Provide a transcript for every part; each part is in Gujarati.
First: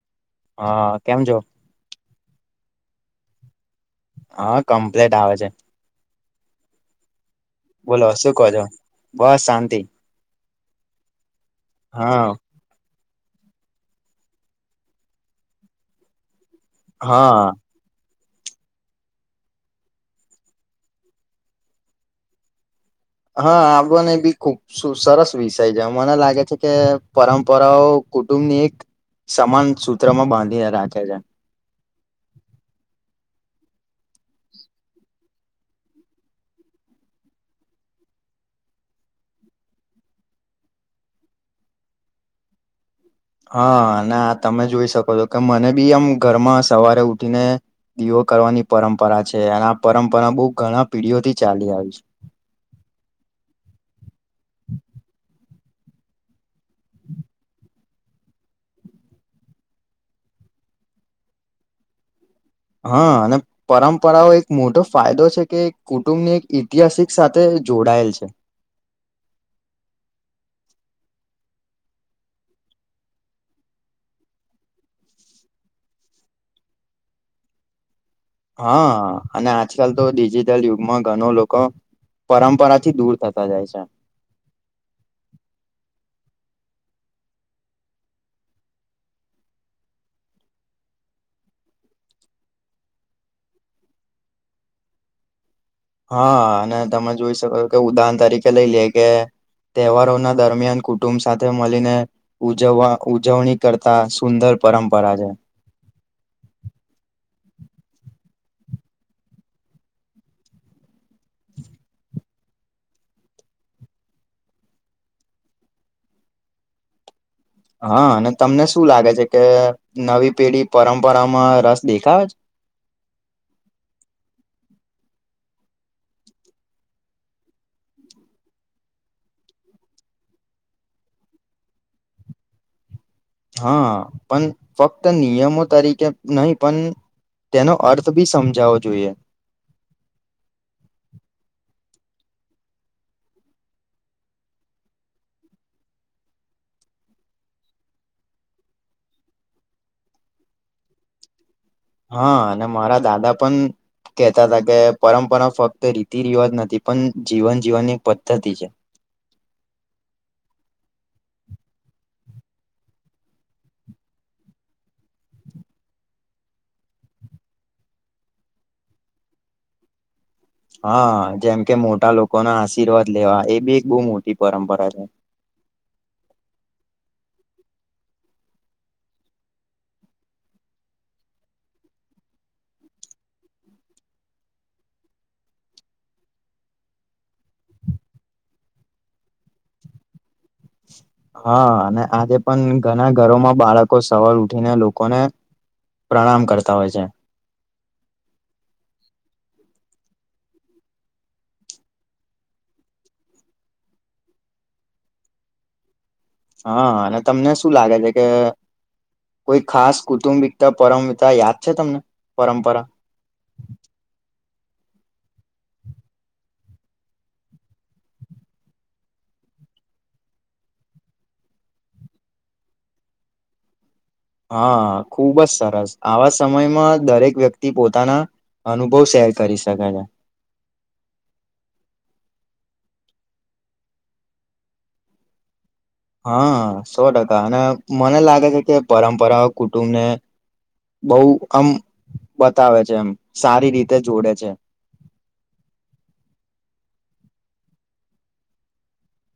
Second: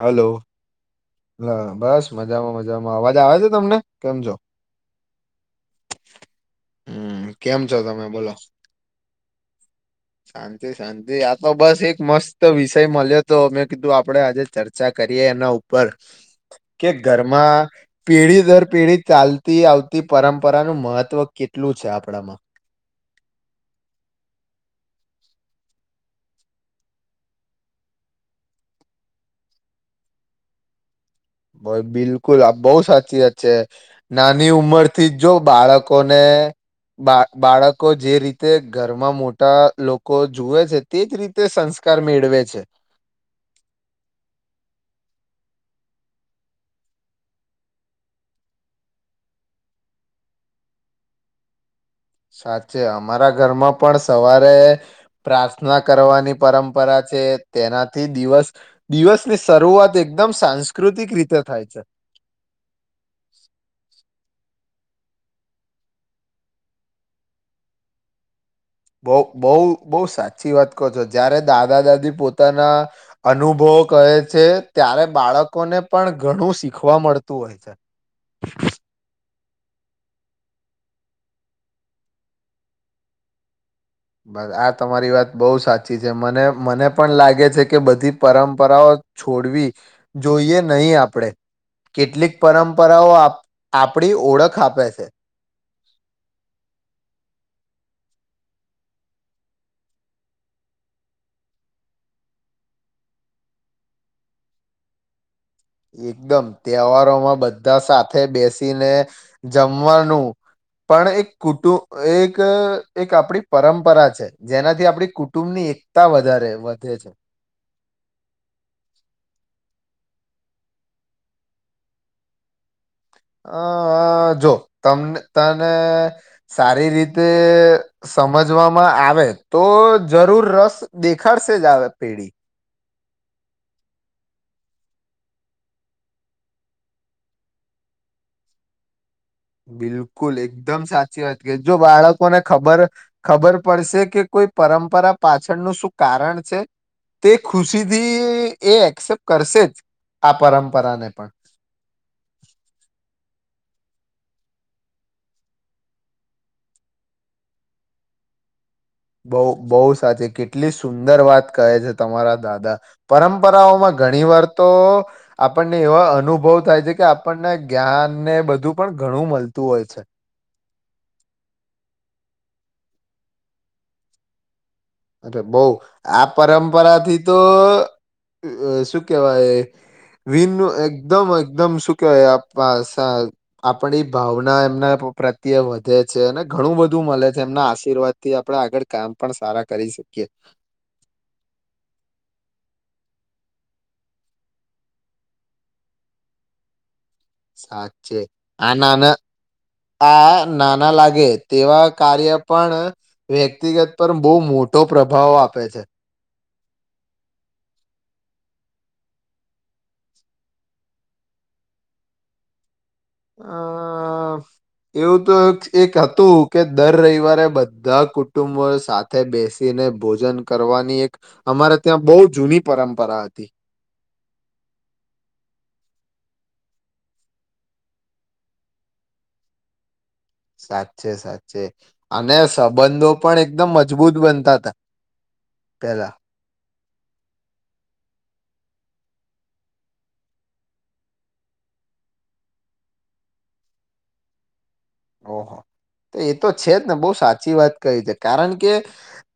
હાલો. હા કેમ છો હા, બસ મજામાં મજ જામાં. અવાજ આવે છે તમને? કેમ છો? હા, કમ્પ્લીટ આવે છે. હમ્મ. બોલો શું કો છો? બસ શાંતિ. શાંતિ શાંતિ આપ તો બસ એક હા મસ્ત વિષય મળ્યો તો મેં કીધું આપડે આજે ચર્ચા કરીએે એના ઉ પર. કે હા ઘરમાં પેઢી દર પેઢી ચાલતી આવતી પરંપરાનું મહત્વ કેટલું છે આપડામાં હા આબને ખુબ સરસ વિષય છે મને લાગે છે કે પરંપરાઓ કુટુંબની એક સમાન સૂત્રમાં બાંધીને રાખે છે. ભાઈ બિલકુલ આ બઉ સાચી વાત છે નાની ઉમર થી જો બાળકોને બા બાળકો જે રીતે ઘરમાં મોટા લોકો જુએ છે તેજ રીતે સંસ્કાર મેળવે છે. હા અને તમે જોઈ શકો છો કે મને બી આમ ઘરમાં સવારે ઉઠીને દીવો કરવાની પરંપરા છે અને આ પરંપરા બહુ ઘણા પીઢીઓ થી ચાલી આવી છે. સાચે અમારા ઘરમાં પણ સવારે પ્રાર્થના કરવાની પરંપરા છે તેનાથી દિવસ દિવસની શરૂઆત એકદમ સાંસ્કૃતિક રીતે થાય છે. હા અને પરંપરાઓ મોટો ફાયદો છે કે કુટુંબની એક ઐતિહાસિક સાથે જોડાયેલ છે. બઉ બઉ બઉ સાચી વાત કહો છો જારે દાદા દાદી પોતાના અનુભવ કહે છે ત્યારે બાળકોને પણ ઘણું શીખવા મળતું હોય છે. હા અને આજકાલ તો ડિજિટલ યુગમાં ઘણો લોકો પરંપરાથી દૂર થતા જાય છે. બસ આ તમારી વાત બઉ સાચી છે મને મને પણ લાગે છે કે બધી પરંપરાઓ છોડવી જોઈએ નહીં આપડે કેટલીક પરંપરાઓ આપડી ઓળખ આપે છે. હા અને તમે જોઈ શકો છો કે ઉદાહરણ તરીકે લઈ લે કે તહેવારો ના દરમિયાન કુટુંબ સાથે મળીને ઉજવવા ઉજવણી કરતા સુંદર પરંપરા છે. એકદમ તહેવારોમાં બધા સાથે બેસીને જમવાનું પણ એક કુટું એક એક આપડી પરંપરા છે જેનાથી આપડી કુટુંબની એકતા વધારે વધે છે. હા અને તમને શું લાગે છે કે નવી પેઢી પરંપરામાં રસ દેખાવે છ અ જો તમને તને સારી રીતે સમજવામાં આવે તો જરૂર રસ દેખાડશે જ આવે પેઢી. હા પણ ફક્ત નિયમો તરીકે નહી પણ તેનો અર્થ બી સમજાવો જોઈએ બિલકુલ એકદમ સાચી વાત કે જો બાળકોને ખબર ખબર પડશે કે કોઈ પરંપરા પાછળનું શું કારણ છે તે ખુશીથી એ એક્સેપ્ટ કરશે જ આ પરંપરાને પણ. હા અને મારા દાદા પણ કેહેતા હતા કે પરંપરા ફક્ત રીતિ રિવાજ નથી પણ જીવન જીવનની પદ્ધતિ છે. બોવ બોવ સાચી કેટલી સુંદર વાત કહે છે તમારા દાદા પરંપરાઓમાં ઘણી વાર તો આપણને એવા અનુભવ થાય છે કે આપણને જ્ઞાનને બધું પણ ઘણું મળતું હોય છે. હા જેમ કે મોટા લોકો ના આશીર્વાદ લેવા એ બી એક બો મોટી પરંપરા. છે એટલે બઉ આ પરંપરા થી તો શું કેવાય વિન એકદમ એકદમ શું કેવાય આપડી ભાવના એમના પ્રત્યે વધે છે અને ઘણું બધું મળે છે એમના આશીર્વાદ થી આપડે આગળ કામ પણ સારા કરી શકીએ. હા અને આજે પણ ઘણા ઘરોમાં બાળકો સવાર ઉઠીને લોકોને પ્રણામ કરતા હોય છે. સાચે આ નાના આ નાના લાગે તેવા કાર્ય પણ વ્યક્તિગત પર બઉ મોટો પ્રભાવ આપે છે. હા અને તમને શું લાગે છે કે કોઈ ખાસ કુટુંબિકતા પરમપતા યાદ છે તમને પરંપરા અ એવું તો એક હતું કે દર રવિવારે બધા કુટુંબો સાથે બેસીને ભોજન કરવાની એક અમારે ત્યાં બઉ જૂની પરંપરા હતી. હા ખુબ જ સરસ આવા સમયમાં દરેક વ્યક્તિ પોતાના અનુભવ શેર કરી શકે છે. સાચે સાચે અને સંબંધો પણ એકદમ મજબૂત બનતા હતા. પેલા હા. સો ટકા અને મને લાગે છે કે પરંપરાઓ કુટુંબને બઉ આમ બતાવે છે એમ સારી રીતે જોડે છે. ઓહો તો એ તો છે જ ને બહુ સાચી વાત કહી છે કારણ કે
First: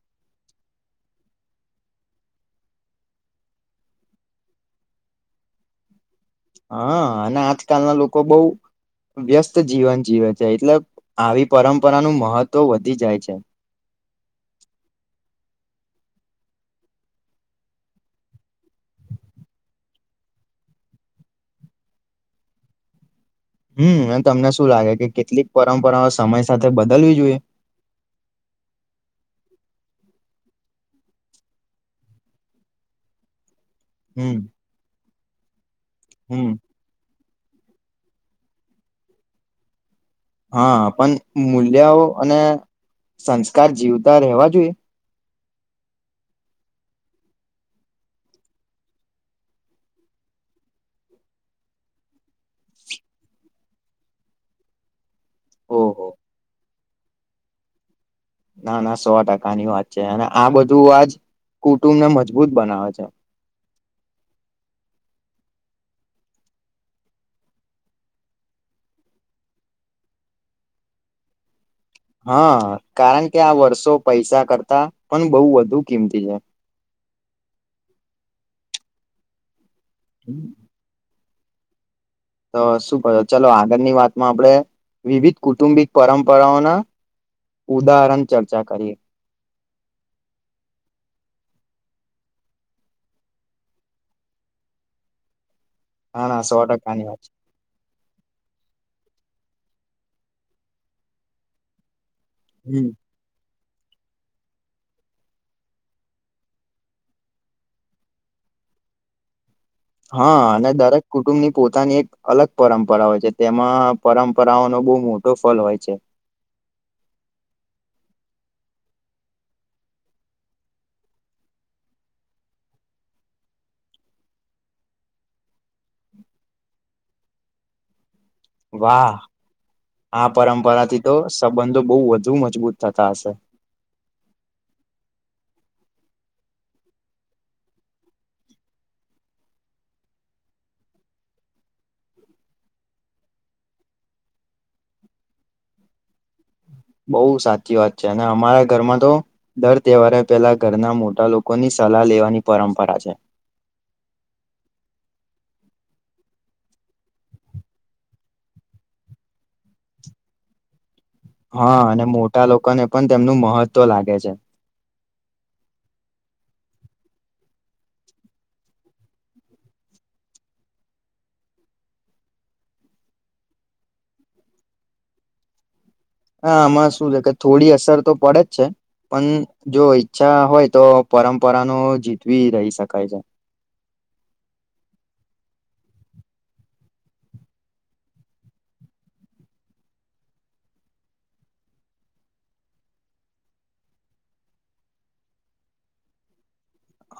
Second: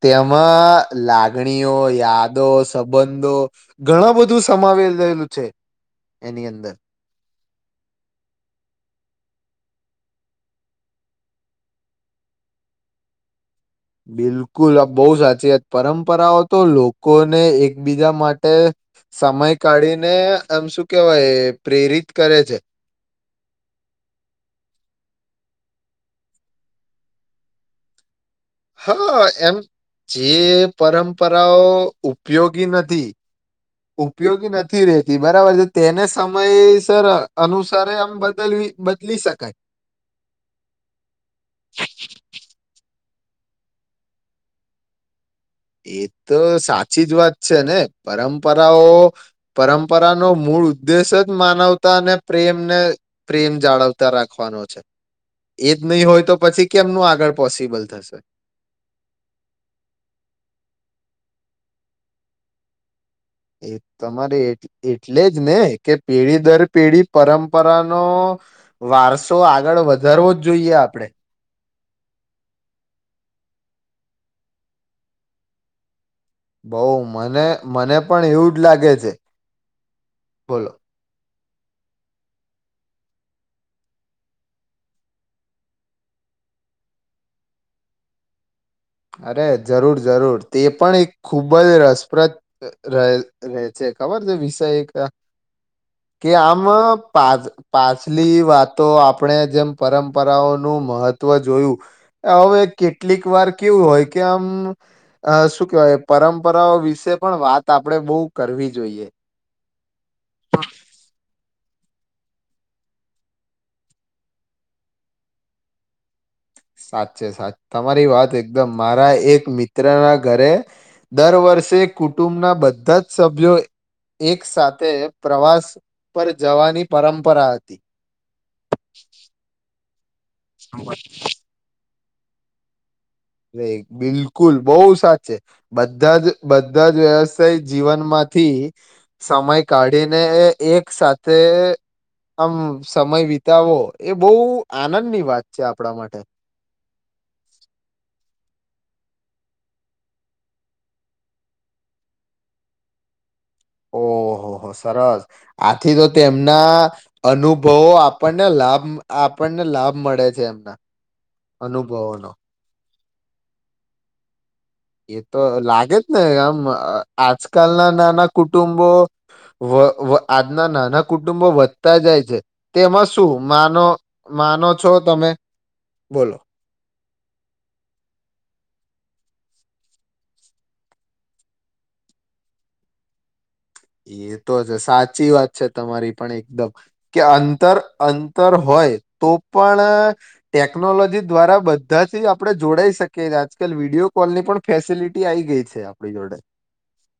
તેમાં લાગણીઓ યાદો સંબંધો ઘણા બધું સમાવી રહેલું છે. એની અંદર હા અને આજકાલના લોકો બઉ વ્યસ્ત જીવન જીવે છે એટલે આવી પરંપરાનું મહત્વ વધી જાય છે. બિલકુલ બઉ સાચી વાત પરંપરાઓ તો લોકોને એકબીજા માટે સમય કાઢીને એમ શું કેવાય પ્રેરિત કરે છે. હમ અને તમને શું લાગે કે કેટલીક પરંપરાઓ સમય સાથે બદલવી જોઈએ. હા એમ જે પરંપરાઓ ઉપયોગી નથી. હમ ઉપયોગી નથી રે. તી બરાબર છે. તેને હમ સમયસર. અનુસારે આમ બદલવી બદલી શકાય. હા પણ મૂલ્યાઓ અને સંસ્કાર જીવતા રહેવા જોઈએ. એ તો સાચી જ વાત છે ને પરંપરાઓ પરંપરાનો મૂળ ઉદ્દેશ જ માનવતા અને પ્રેમને પ્રેમ જાળવતા રાખવાનો છે. એજ ઓહો નહી હોય તો પછી કેમનું આગળ પોસિબલ થશે ના ના સો ટકા ની વાત છે અને આ બધું આજ કુટુંબ ને મજબૂત બનાવે છે એ તમારે એટલે જ ને કે પેઢી દર પેઢી પરંપરાનો વારસો આગળ વધારવો જ જોઈએ આપડણે હા કારણ કે આ વર્ષો પૈસા કરતા પણ બહું વધુ કિંમતી છે. બહું મને મને પણ એવું લાગે છે હમ બોલો તો શું કરો ચાલો આગળની વાતમાં આપણેે વિવિધ કુટુંબિક પરંપરાઓના ઉદાહરણ કરીએ. અરે જરૂર જરૂર તે પણ એક ખૂબ જ રસપ્રદ રહે છે ખબર છે વિષય ક હા કે ના સો આમ ટકાની વાત છે પા પાછલી વાતો આપણે જેમ પરંપરાઓનું મહત્વ જોયું હવે હમ. કેટલીક વાર કેવું હોય કે આમ શું કેવાય પરંપરાઓ વિશે પણ વાત આપણેે બહું કરવી જોઈએ હા અને દરેક કુટુંબ ની પોતાની એક અલગ પરંપરા હોય છે તેમાં પરંપરાઓનો બહુ મોટો ફલ હોય છે સાચે સાચે તમારી વાત એકદમ મારા એક મિત્રના ઘરે દર વર્ષે કુટુંબના બધા જ સભ્યો એક સાથે પ્રવાસ પર જવાની પરંપરા હતી વાહ આ પરંપરાથી તો સંબંધો બહુ વધું મજબૂત થતા હશે. બિલકુલ બહુ સાચે બધા જ બધા જ વ્યવસાય જીવનમાંથી સમય કાઢીને એક સાથે આમ સમય વિતાવો એ બહુ આનંદની વાત છે આપણા માટે બહુ સાચી વાત છે અને અમારા ઘરમાં તો દર તહેવારે પેલા ઘરના મોટા લોકોની સલાહ લેવાની પરંપરા છે ઓહહ સરસ આથી તો તેમના અનુભવો આપણને લાભ આપણને લાભ મળે છે એમના હા અને અનુભવોનો મોટા લોકોને પણ તેમનું મહત્વ લાગે છે એ તો લાગે જ ને આમ આજકાલના નાના કુટુંબો આજના નાના કુટુંબો વધતા જાય છે તેમાં શું માનો માનો છો તમે બોલો હામાં શું છે થોડી અસર તો પડે જ છે પણ જો ઈચ્છા હોય તો પરંપરા ન જીતવી રહી શકાય છે એ તો જ સાચી વાત છે તમારી પણ એકદમ કે અંતર અંતર હોય તો પણ ટેકનોલોજી દ્વારા બધાથી આપડણે જોડાઈ શકીએ આજકાલ વિડિયો કોલ ની પણ ફેસિલિટી આવી ગઈ છે આપણી જોડે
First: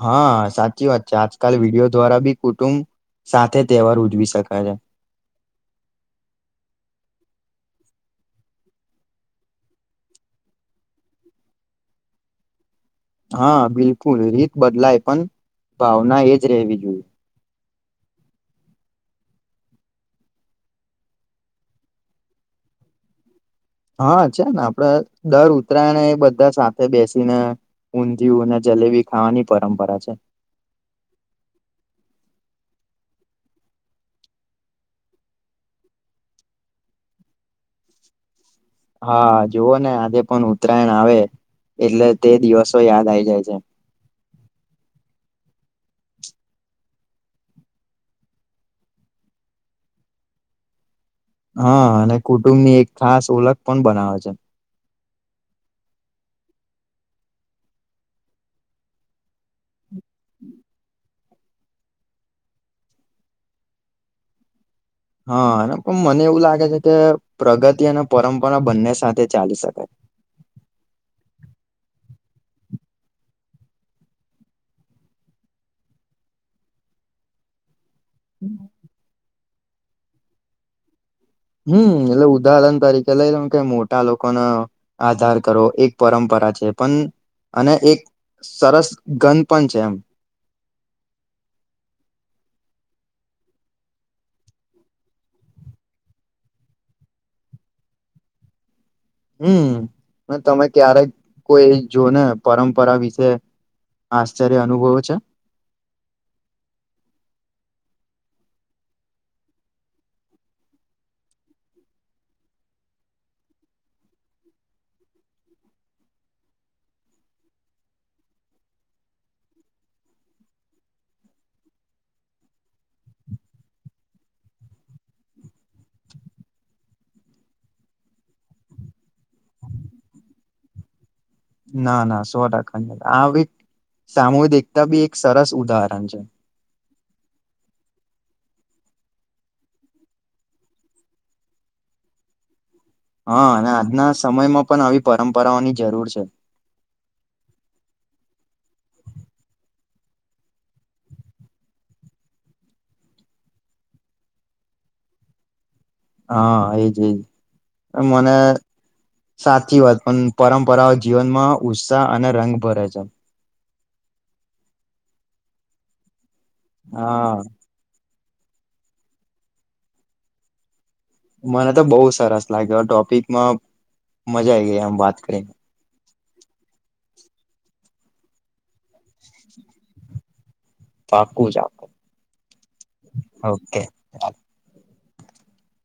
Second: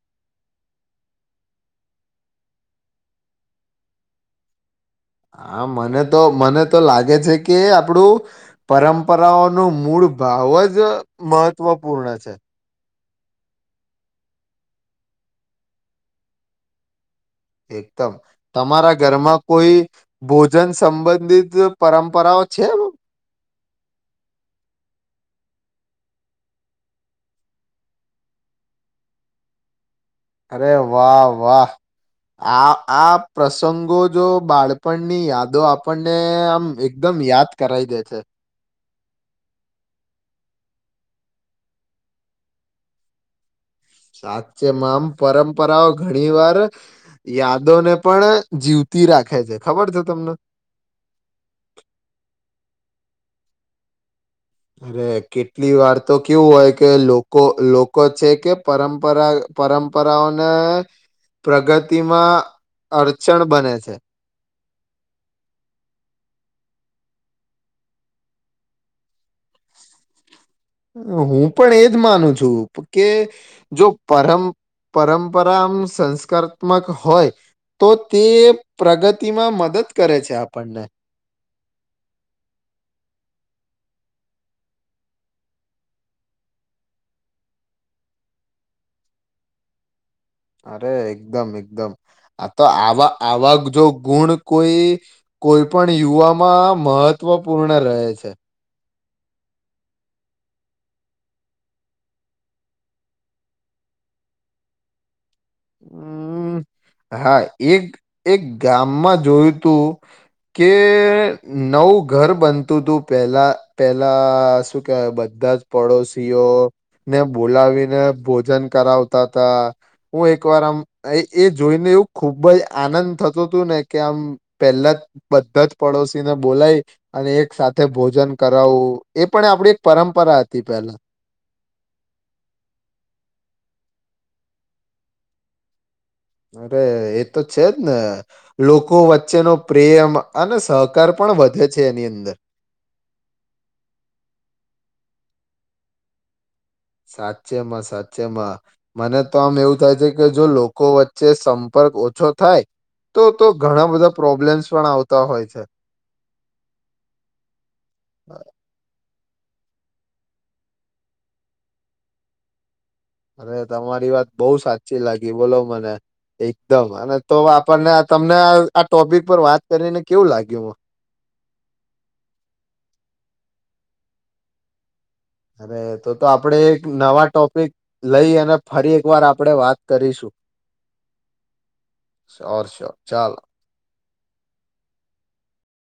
હા સાચી વાત છે આજકાલ વિડિયો દ્વારા બી કુટુંબ સાથે તહેવાર ઉજવી શકાય છે હા મને તો મને તો લાગે છે કે આપણું પરંપરાઓનું મૂળ ભાવ જ મહત્વપૂર્ણ છે હા બિલકુલ રીત બદલાય પણ ભાવના એજ રહેવી જોઈએ એકદમ તમારા ઘરમાં કોઈ ભોજન સંબંધિત પરંપરાઓ છે હા છે ને આપડે દર ઉત્તરાયણ એ બધા સાથે બેસીને ઊંધિયું અને જલેબી ખાવાની પરંપરા છે અરે વાહ વાહ આ આ પ્રસંગો જો બાળપણની યાદો આપણને આમ એકદમ યાદ કરાવી દે છે હા જુવઓ ને આજે પણ ઉત્તરાયણ આવે એટલે તે દિવસો યાદ આઈ જાય છે સાચેમાં આમ પરંપરાઓ ઘણી વાર યાદોને પણ જીવતી રાખે છે ખબર છે તમને હા અને કુટુંબ ની એક ખાસ ઓળખ પણ બનાવે છે અરે કેટલી વાર તો કેવું હોય કે લોકો લોકો છે, કે પરંપરા પરં પરઓને પ્રગતિમાં અડચણ બને છે, હા, પણ મને એવું લાગે છે કે પ્રગતિ અને પરંપરા બંને સાથે ચાલી શકાય, હું પણ એજ માનું કે જો પર પરંપરા આમ સંસ્કારાત્મક હોય, તો તે પ્રગતિમાં મ મદદ કરે છે, આપણને હમ્મ એટલે ઉદાહરણ તરીકે લઈ લો કે મોટા લોકોનો આધાર કરો એક પરંપરા છે, પણ અને એક સરસ ગન પન છે, એમ અરે એકદમ એકદમ આ તો આવા આવા જો ગુણ કોઈ કોઈ પણ યુવામાં મહત્વપૂર્ણ રહે છે. હમ્મ પણ તમે ક્યારેક કોઈ જો ને પરંપરા વિશે આશ્ચર્ય અનુભવ છે, હમ્મ હા એક એક ગામમાં જોયું તું કે નવું ઘર બનતું હતું, પેલા પેલા શું કેવાય બધા જ પડોશીઓને બોલાવીને ભોજન કરાવતા તાતા હું એક વાર આમ એ જોઈને એવું ખુબ જ આનંદ થતો હતું, ને કે આમ પહેલા બધા જ પડોશીને બોલાય અને એક સાથે ભોજન કરાવું એ પણ આપડી એક પરંમપરા હતી, પેલા ના ના સો ટકાની આ સામૂહિક એકતા ભી એક સરસ ઉદાહરણ છે, અરે એ તો છે જ ને લોકો વચ્ચેનો પ્રેમ અને સહકાર પણ વધે છે, એની અંદર હા, અને આજના સમયમાં પન આવી પરંપરાઓની જરૂર છે, સાચેમાં સાચેમાં મને તો આમ એવું થાય છે, કે જો લોકો વચ્ચે સંપર્ક ઓછો થાય તો તો ઘણા બધા પ્રોબ્લેમ્સ પણ આવતા હોય છે, હા એજ એજ મને સાચી વાત પન પરંમપરાઓ જીવનમાં ઉત્સાહ અને રંગ ભરે છે, અરે તમારી વાત બો સાચી લાગી બોલો મને, એકદમ અને હા તો આપણને તમને આ ટોપિક પર વાત કરીને કેવું લાગ્યું? મને તો બોઉ સરસ લાગ્યો ટોપિકમાં મજા આઈ ગઈ આમ વાત કરીને અરે તો તો આપડે એક નવા ટોપિક લઈ અને ફરી એક વાર આપણેે વાત કરીશું, પાકું જ શ્યોર શ્યોર ચાલો [unintelligible] ઓ કે,